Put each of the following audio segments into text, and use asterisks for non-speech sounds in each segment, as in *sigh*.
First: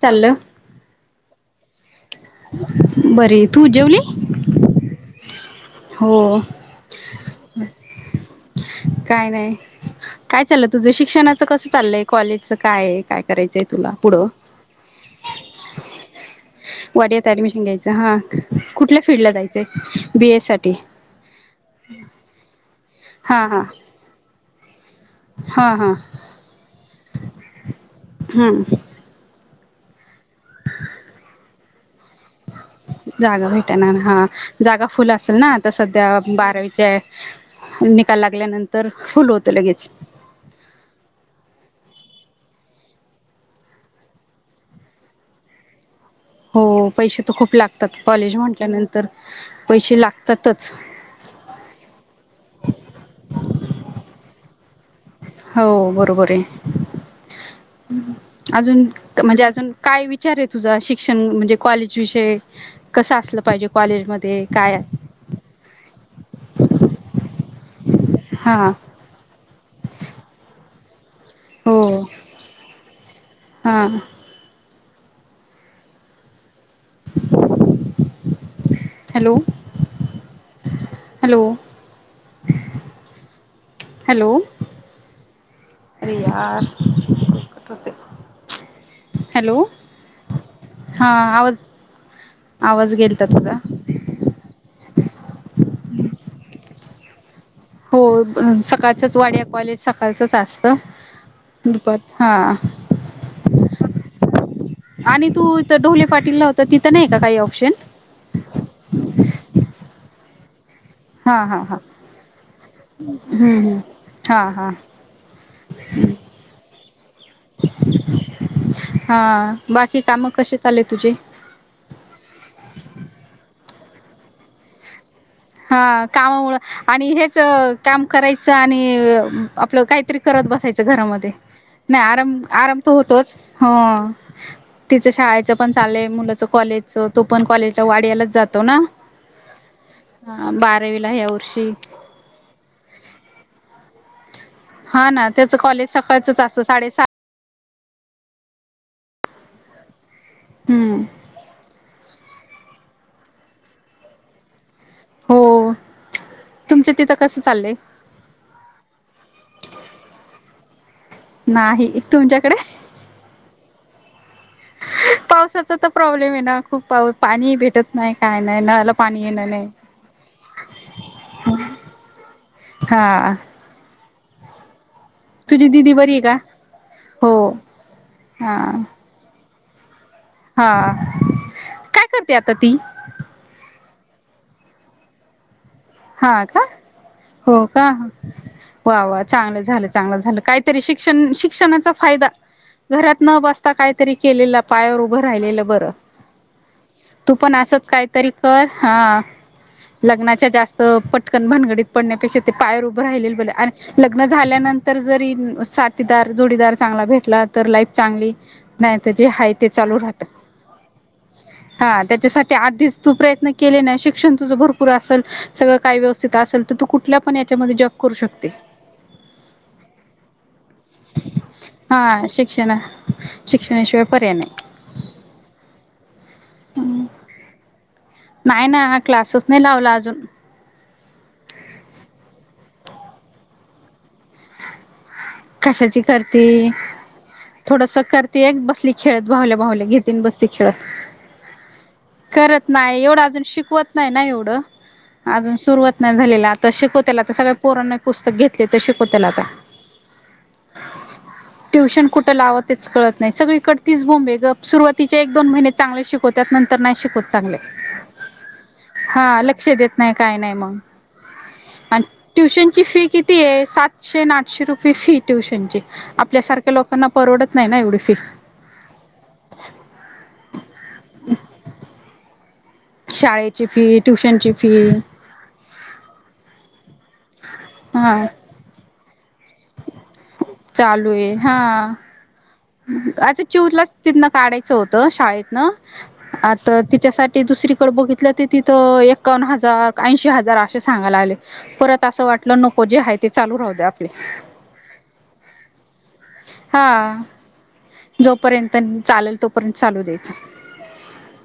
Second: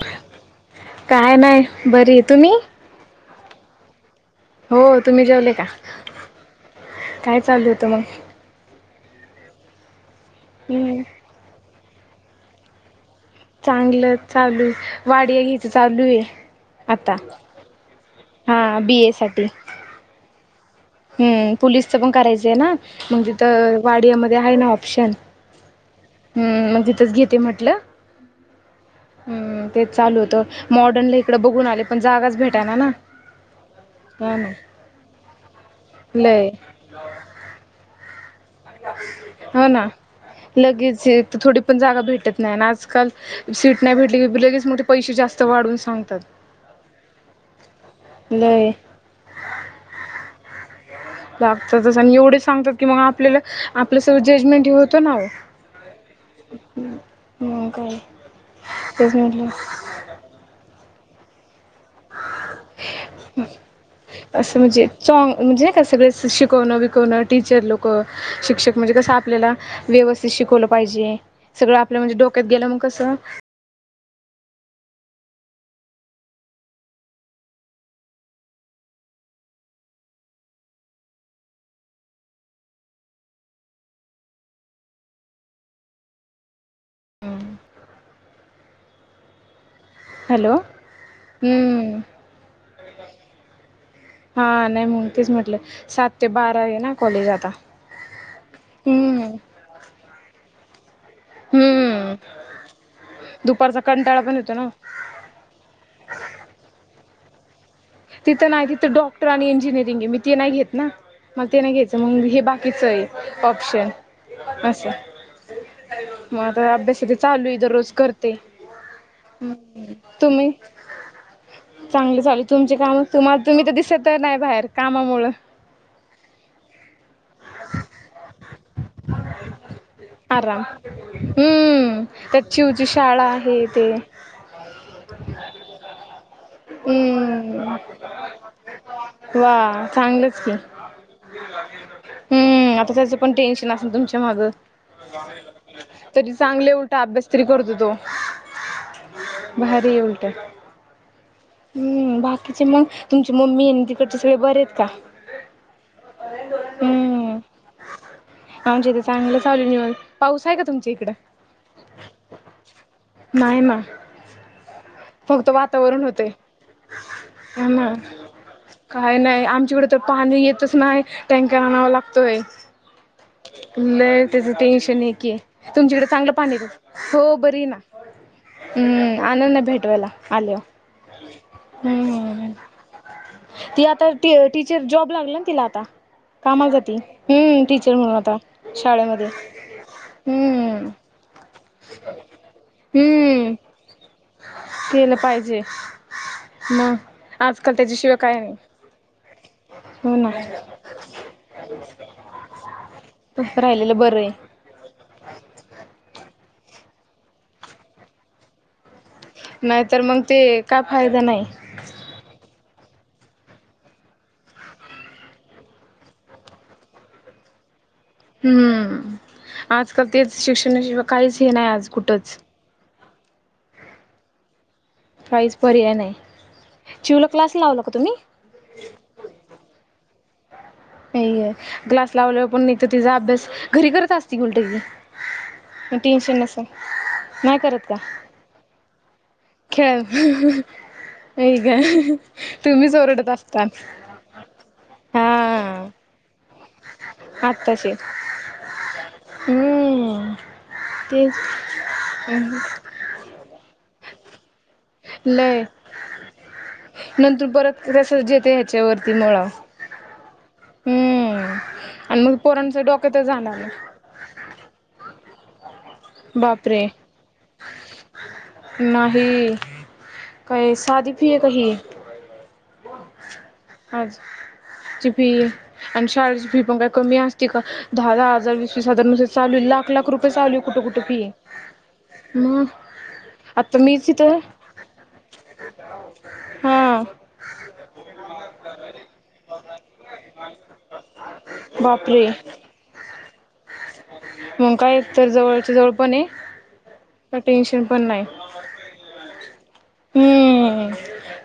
चाल का नाही बरी तुम्ही तु जेवली? हो तुम्ही जेवले का हो काय चालू होतं मग? काय नाही काय चाललं तुझं हम्म शिक्षणाचं कसं चाललंय कॉलेजच काय काय? करायचंय तुला चांगलं पुढं चालू आहे वाडीया घ्यायच चालू आहे आता पुण्यात ॲडमिशन घ्यायचं हां हा बी कुठल्या ए फीलल्डला साठी जायचं आहे बी एससाठी हम्म पोलीसच पण करायचं आहे ना मग हा हा तिथं वाडयामध्ये आहे ना? ऑप्शन हा हा. हम्म मग तिथंच घेते म्हटलं हम्म. हम्म तेच चालू होतं मॉडर्नला इकडं बघून आले पण जागाच भेटाय ना ना जागा भेट ना हा जागा फुल असेल ना आता सध्या लय बारावीच्या निकाल लागल्यानंतर फुल होतं हो ना लगेच लगेच तर थोडी पण जागा भेटत नाही ना आजकाल सीट नाही भेटली लगेच मग ते पैसे जास्त वाढवून सांग हो पैसे तर खूप लागतात कॉलेज लय म्हटल्यानंतर पैसे लागतातच लागतातच आणि एवढेच सांगतात की मग आपल्याला आपलं सगळं जजमेंट हे होत हो बरोबर आहे. मग काय अजून तेच म्हणजे म्हटलं अजून काय विचार आहे तुझा शिक्षण म्हणजे कॉलेज विषय कसं असलं पाहिजे कॉलेज असं म्हणजे च म्हणजे का सगळे शिकवणं बिकवणं टीचर लोक हा शिक्षक म्हणजे आपल्याला व्यवस्थित शिकवलं पाहिजे सगळं आपलं हो म्हणजे डोक्यात गेलं मग कसं हा हॅलो हॅलो. हॅलो. अरे यार फोन कट होतय हॅलो हमम आवाज गेलता तुझा हा नाही मग तेच म्हटलं सात ते बारा आहे ना कॉलेज आता हो सकाळचच हम्म वाड्या कॉलेज सकाळचंच असत दुपार हम्म हा दुपारचा कंटाळा पण येतो ना. आणि तूथ ढोले पाटील ला होता तिथं नाही का काही ऑप्शन तिथं नाही तिथं डॉक्टर आणि इंजिनिरंग मी ती नाही घेत ना हा मला ते हा नाही हा घ्यायचं मग हे बाकीचं आहे हम्म हम्म ऑप्शन हा हा असं मग आता अभ्यास चालू आहे दररोज करते हा बाकी कामं तुम्ही कसे चालले तुझे चांगले चालू तुमचे कामच तुम्हाला तुम्ही तर दिस तर नाही बाहेर कामामुळेळ हा कामामुळ आणि हेच काम करायचं आणि आपलं काहीतरी करत आराम बसायचं घरामध्ये हम्म नाही आराम त्यात आराम चिवची तर शाळा होतोच आहे हो ते तिचं शाळेचं पण चालय मुलाच कॉलेजच तो पण हम्म कॉलेजला वाडीयालाच जातो ना वा चांगलच हा की बारावीला ह्या वर्षी हम्म आता त्याच पण टेन्शन असेल तुम हा ना त्याचं कॉलेज तरी सकाळचच असतं चांगले उलट साडेसात अभ्यास तरी करतो तो भारी उलट हम्म बाकी ति मग तम मम्मी आणि तिकड सगळे बर हो तुमच्या तिथं म् कसं चाललंय आजथ चांगलं चालू पाऊस आहे का तुमच्या इकड नाही तुमच्याकडे ना ह फक्त पावसाचा तर वातावरण होतंय. प्रॉब्लेम आहे ना खूप पा पाणी हा ना भेटत नाही काय नाही नळाला काय पाणी येणं नाही आमच्याकडे तर येतच नाही टँकर आणावा लागतोय हा ल त्याच टेन्शन आहे की तुझी आहे दिदी तुमच्याकडे बरी आहे चांगलं का पाणी हो बरी ना हा हम्म आनंद आ हा काय करते आता ती जॉब लागल ना तिला आता हा का कामाला जाती हम्म हो का टीचर म्हणून आता वा वा शाळेमध्ये चांगलं झालं, चांगलं झालं काहीतरी श हम्म. शिक्षण शिक्षणाचा फायदा घरात न हम्म बसता काहीतरी केलं पायावर केलं उभं पाहिजे राहिलेलं बरं मग तू पण आजकाल असत त्याच्याशिवाय काहीतरी काय नाही कर हा हो ना लग्नाच्या जास्त पटकन भानगडीत पडण्यापेक्षा ते पायर उभं राहिले तस बले राहिलेलं बरं लग्न आहे झाल्यानंतर जरी साथीदार जोडीदार चांगला भेटला तर लाईफ चांगली नाही जे आहे ते चालू नाहीतर मग राहत ते काय फायदा नाही हा त्याच्यासाठी आधीच तू प्रयत्न केले नाही शिक्षण तुझं भरपूर असेल सगळं काय व्यवथित असेल तर तू कुठल्या पण याच्यामध्ये जॉब करू शकते हम्म आजकाल तेच शिक्षणाशिवाय काहीच हे नाही आज हा कुठंच शिक्षण शिक्षणाशिवाय पर्याय नाहीय काहीच पर्याय नाही चिउला क्लास लावला का तुम्ही नाही ना ह क्लासेस नाही लावला अजून नाही आहे क्लास लावलेवर पण नाही तर तिचा अभ्यास घरी करत असती उलटं ती कशाची टेन्शन करते नसेल नाही करत का थोडस करते एक बसली खेळत भावल्या भाल्या खेळ घेन बसती खेळत नाही का करत तुम्हीच नाही एवढं ओरडत अजून असता शिकवत नाही ना एवढं अजून हा सुरुवात नाही झालेला आता शिकव त्याला आता सगळे आत्ताशी पोरान पुस्तक घेतले तर शिकव त्याला आता हम्म तेच ट्युशन कुठ लावतच कळत नाही सगळीकडतीच बोंबे ग सुरुवातीचे एक दोन लय महिने चांगले शिकवत नंतर नाही शिकवत नंतर चांगले परत रसच येते ह्याच्यावरती हा मुळावर लक्ष देत नाही काय नाही मग हम्म आणि मग ट्युशनची पोरांचं फी डोक्यातच जाणार कितीये नाही सातशे आणि आठशे रुपये फी ट्यूशन ची. आपल्यासारख्या बापरे लोकांना परवडत नाही ना एवढी फी. काही साध फीये का ही. शाळेत. क्लास ची फी आण शळची भी पण काय. कमी असती का दाह हा दाह हजार वीस वीस हजार. चालू लाख लाख रुपये चालू कुठे कुठे फी. म. अ चिऊलाच तिथन काढायचं होतं शाळेतन आता हा तिच्यासाठी दुस दुसरीकडे बघितला ते तर एकावन्न हजार ऐंशी हजार असे सांगायलागले परत असं बापरे वाटलं नको जे आहे ते चालू रा होद आप आपले मग काय तर जवळच्या जवळ पणे. हा जोपर्यंत चाल हम्म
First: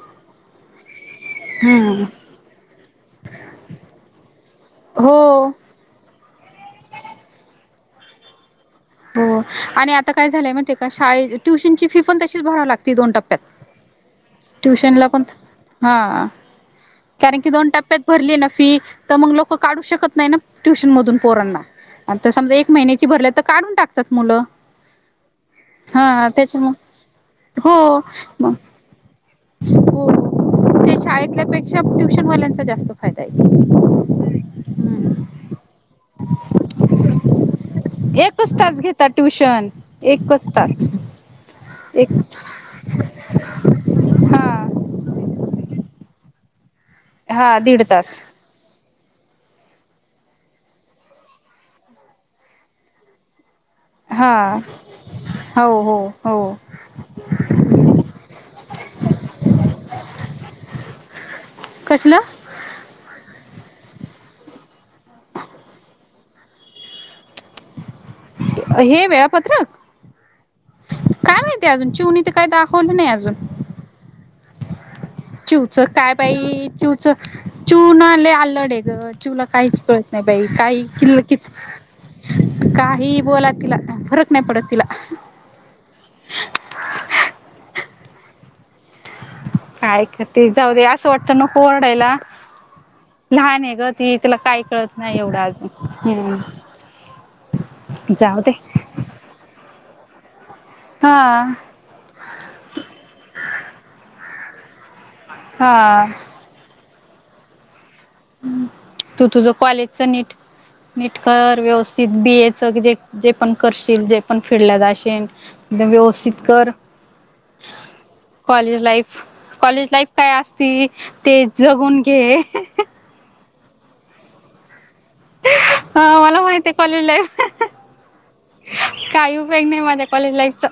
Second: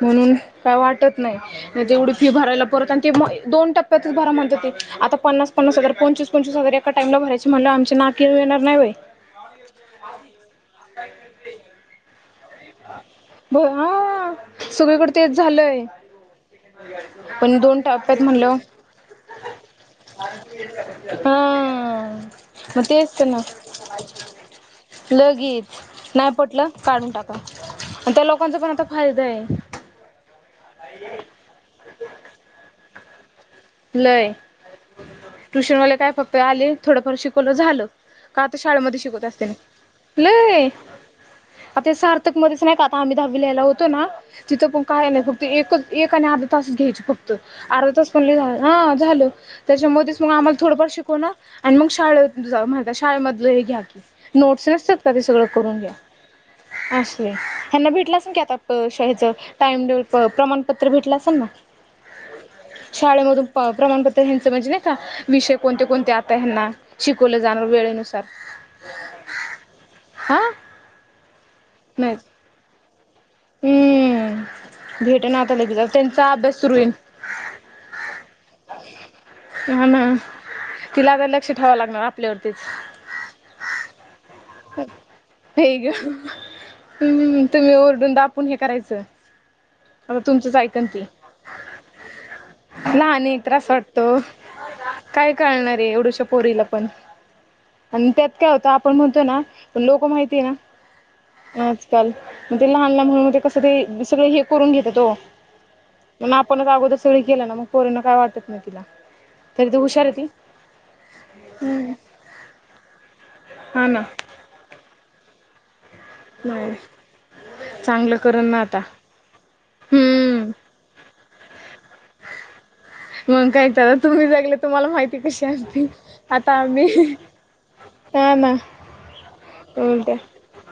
म्हणून काय वाटत नाही. हम्म तेवढी फी भरायला परत आणि ते दोन टप्प्यातच भरा म्हणतात ते आता पन्ना हो पन्नास हजार कोन पंचवीस पंचवीस हजार एका टाम ला भरायची म्हणल्यावर आमच्या नाकी नऊ येणार. नाही व्हय हो आणि आता काय झालंय माहीतेका शाळेत ट्युशनची फी पण तशी भरा लागती दोन टप्पात ब हा ट्युशनला सगळीकडे पण. तेच झालंय हा. कारण की दोन टप्प्यात भरली ना फी त मग लोक काढू शकत नाही ना ट्युशन मधून पोरांना. हा आता समजा एक मग महिन्याची तेच ना भरल्यात काढ लगेच हा नाही पटलं त्याच्यामु काढून टाक हो आण त्या मग लोकांचा पण आता फायदाये. हो ते शाळेतल्यापेक्षा ट्युशनवाल्यांचा जास्त फायदाये. लय टुशनवाले काय फक्त आले थोडंफार शिकवलं झालं. आहे का एकच आता तास शाळेमध्ये घेतता शिकवत असते ना ट्युशन एकच लय तास. आता ते एक सार्थक मध्येच नाही का आता आम्ही दहावीला ह्याला होतो ना? हा तिथं पण काय नाही फक्त एकच एक आणि अर्धा तास घ्यायचे फक्त हा दीड अर्धा तास पण लई ह झालं त्याच्यामुळेच मग आम्हाला थोडंफार शिकव नार आणि मग शाळेत माणता शाळेमध घ्या की हा नोट्स नसतात का ते सगळं करून हो घ्या. हो हो असय हेना भेटलं असेल की आता शाच टाइम प्रमाणपत्र भेटलं असेल ना? कसलं? शाळे मधून. प्रमाणपत्र हेचं म्हणजे नाही का विषय कोणते कोणते आता हेना शिकवलं जाणार वेळ नुस हे वेळापत्रक, हा काय माहितीय अजून नाही चिवुनी त काय दाखव खवल नाही अजून. हम्म भेटना आता चिवु च लगेच काय त्यांचा बाई अभ्यास सुरू होईल. चिवु चिवुना लय अलंडे‌ग अजून चिवुला कायच हा ना कळत नाही बाई काही तिला किल्ल आता कि लक्ष ठेवावं लागणार आपल्यावरतीच काही बोला तिला फरक नाही. पडत तिला हे ग हम् तुम्ही ओरडून दाप पुण हे करायचं. काय आता करते तुमचंच जाऊ दे ऐकन ती असं वाटतं नको ओरडायला. लहान एक त्रास लहाने ग वाटतो ती तीला काही कळत नाही काय एवढं अजून. कळणार आहे एवढुशा हम्म. पोरीला पण आणि त्यात जाऊ काय दे होतं आपण म्हणतो ना पण लोक माहि तीना हा आजकाल म्हणून ते लहान लहान म्हणून कसं ते सगळं हे करून घेतात बघा. हा पण आपणच अगोदर सगळी केलं ना म पोरिना काय वाटत नाही तिला तरी तू हुशारे ती. नीटकर व्यवस्थित बी ए च जे जे पण हा ना करशील जे पण फिडला जाशेल, व्यवस्थित कर. नाही चांगलं करल ना आता कॉलेज लाईफ कॉलेज लाईफ काय हम्म असती ते जगून घे. मग काय त तुम्ही जगले तुमला माहिती कशी आ मला आता माहिती आहे कॉलेज आम्ही लाईफ ना हा ना काही उपयोग नाही माझ्या उलट्या कॉलेज लाईफचा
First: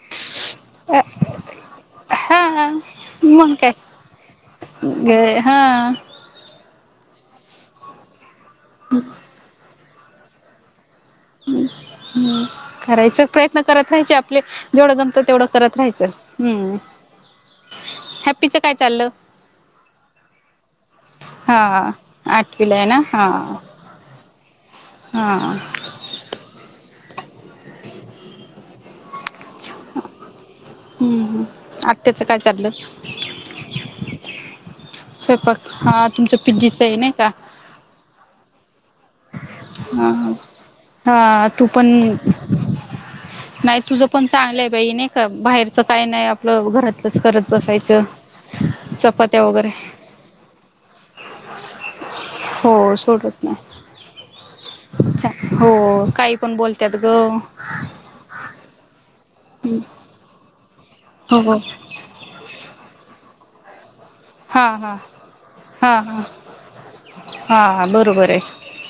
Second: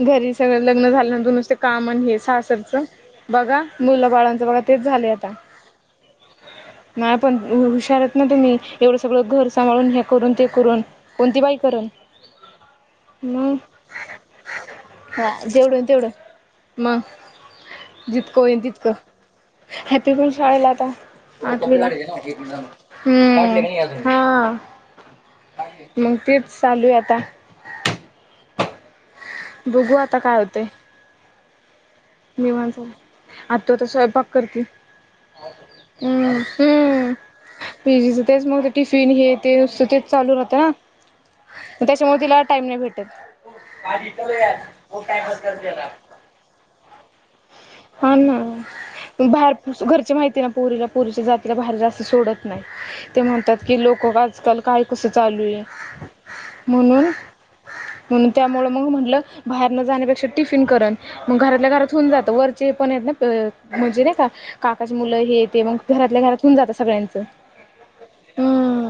घरी सगळं लग्न झाल्यानंतर नुसतं कामन हे हा सासरचं मग बघा मुलं बाळांचं बघा तेच झाले आता. हह नाही पण हुशारत ना तुम्ही एवढं सगळं घर सांभाळून हे करून ते करून कोणती बाई करण हम्म करायचा मग प्रयत्न करत राहायचं आपण आपल जेवढं जमतं हा तेवढं करत जेवढं राहायचं तेवढं हम्म. मग हॅपीचं काय चाललं? हॅप्पी पण शाळेला आता हा आठवीला आठवीला आहे ना हा हम्म हा हा मग तेच चालू आहे आता बघू आता काय होते. हम्म हम्म आत्याचं काय चाललं? आत्तू आता स्वयंपाक स्वयंपाक हा तुमचं पिज्जीचं आहे हम्म नाही का पीजीच तेच मग टिफिन हे ते नुसत ते हा चालू राहते ना हा तू पण त्याच्यामुळे तिला टाइम नाही भेटत नाही तुझं पण चांगलं आहे बाई नाही का बाहेरचं काय नाही आपलं घरात हा ना चपात्या वगैरे बाहेर घरची माहिती आहे ना पुरीला पुरीच्या जातीला बाहेर जास्त सोडत नाही हो ते सोडत म्हणतात की लोक आजकाल काय कसं चालू नाही आहे हो काही पण बोलतात ग. म्हणून म्हणून त्यामुळे मग बाहेर न जाण्यापेक्षा टिफिन करण मग हो हो घरातल्या घरात होऊन जात वरचे पण येत ना मुजेरे हा काकांचे हा मुलं हे ते मग हा घरातल्या हा घरातून जात सगळ्यांच हा बरोबर आहे हम्म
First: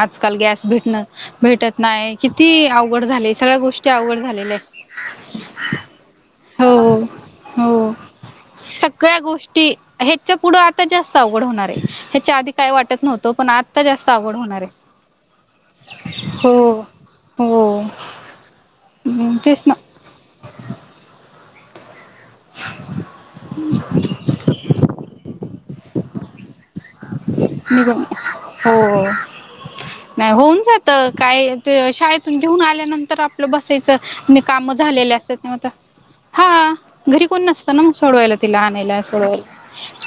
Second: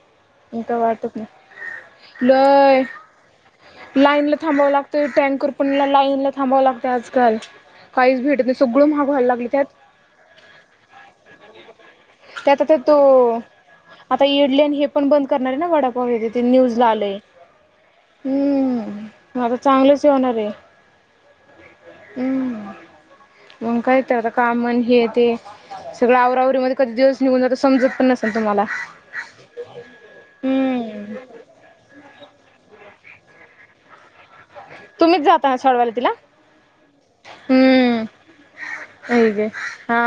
आजकाल गॅस काय भेटणं वाटत नाही भेटत नाही किती लय अवघड झाले सगळ्या गोष्टी अवघड झालेल्या आहेत. ते टँकर पण लाईन ला थांबावावं लागते आजकाल हो काहीच भेटत नाही सगळं महाग सगळ्या व्हायला लागले. त्यात ह्याच्या पुढे आता जास्त अवघड होणार आहे ह्याच्या आधी काय वाटत नव्हतं पण आता जास्त अवघड होणार आणि आहे. हे पण बंद करणार आहे ना वडापाव तिथे न्यूज हो ला आलेय हो हम्म मग आता तेच ना. चांगलंच हे होणार आहे. हम्म मग काय ते आता कामण हे ते सगळं आवरा आवरी मध्ये कधी दिवस निघून जात समजत निघून पण नसेल तुम्हाला? हो नाही होऊन जात हम्म काय शाळेतून घेऊन आल्यानंतर आपलं बसायचं काम झालेले तुम्हीच असते ना जाता आता सोडवायला तिला हा घरी कोण नसतं ना मग हम्म सोडवायला तिला आणायला सोडवायला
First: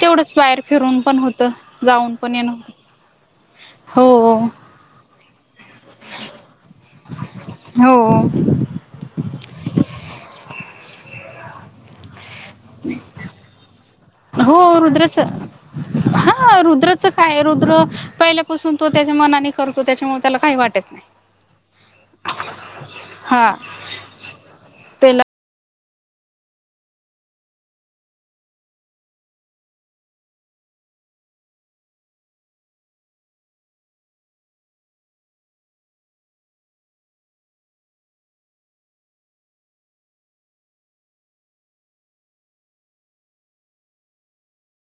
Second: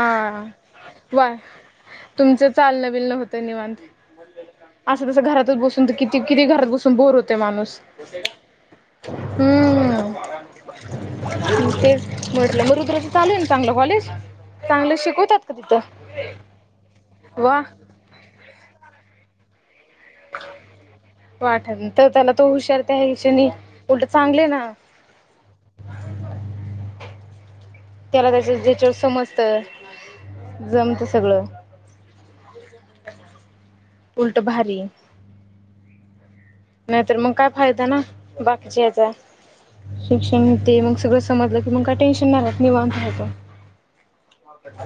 तेवढंच बाहेर फिरून पण होत जाऊन पण तुमच येणं चालना बिलन होते निवांत हो असं कसं घरात बसून तर किती किती घरात बसून बोर होते माणूस हो हम्म तेच म्हटलं रुद्र चा चालू आहे ना चांगलं कॉलेज हो चांगलं रुद्रच शिकवतात का तिथं हा रुद्रच काय वा रुद्र पहिल्यापासून तो त्या मनाने करतो त्याच्यामुळे त्याला काही वाटत नाही. वाटत तर त्याला तो हुशार त्या हिशानी हा उलट चांगले ना त्याला त्याला त्याच ज्याच्यात समजत. जमतं सगळं उलट भारी ये नाहीतर मग काय फायदा ना बाकीच्या याचा शिक्षण होेते मग सगळं समजलं की मग काय टेन्शन नाही रहात निवांत राहायचं. *inaudible*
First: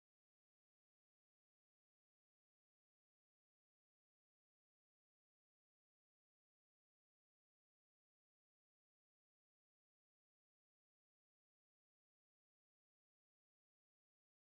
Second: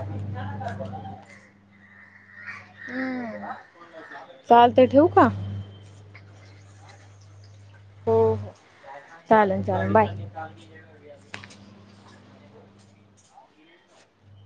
हम्म चालतय ठेवू का? हो चालेल चालेल बाय.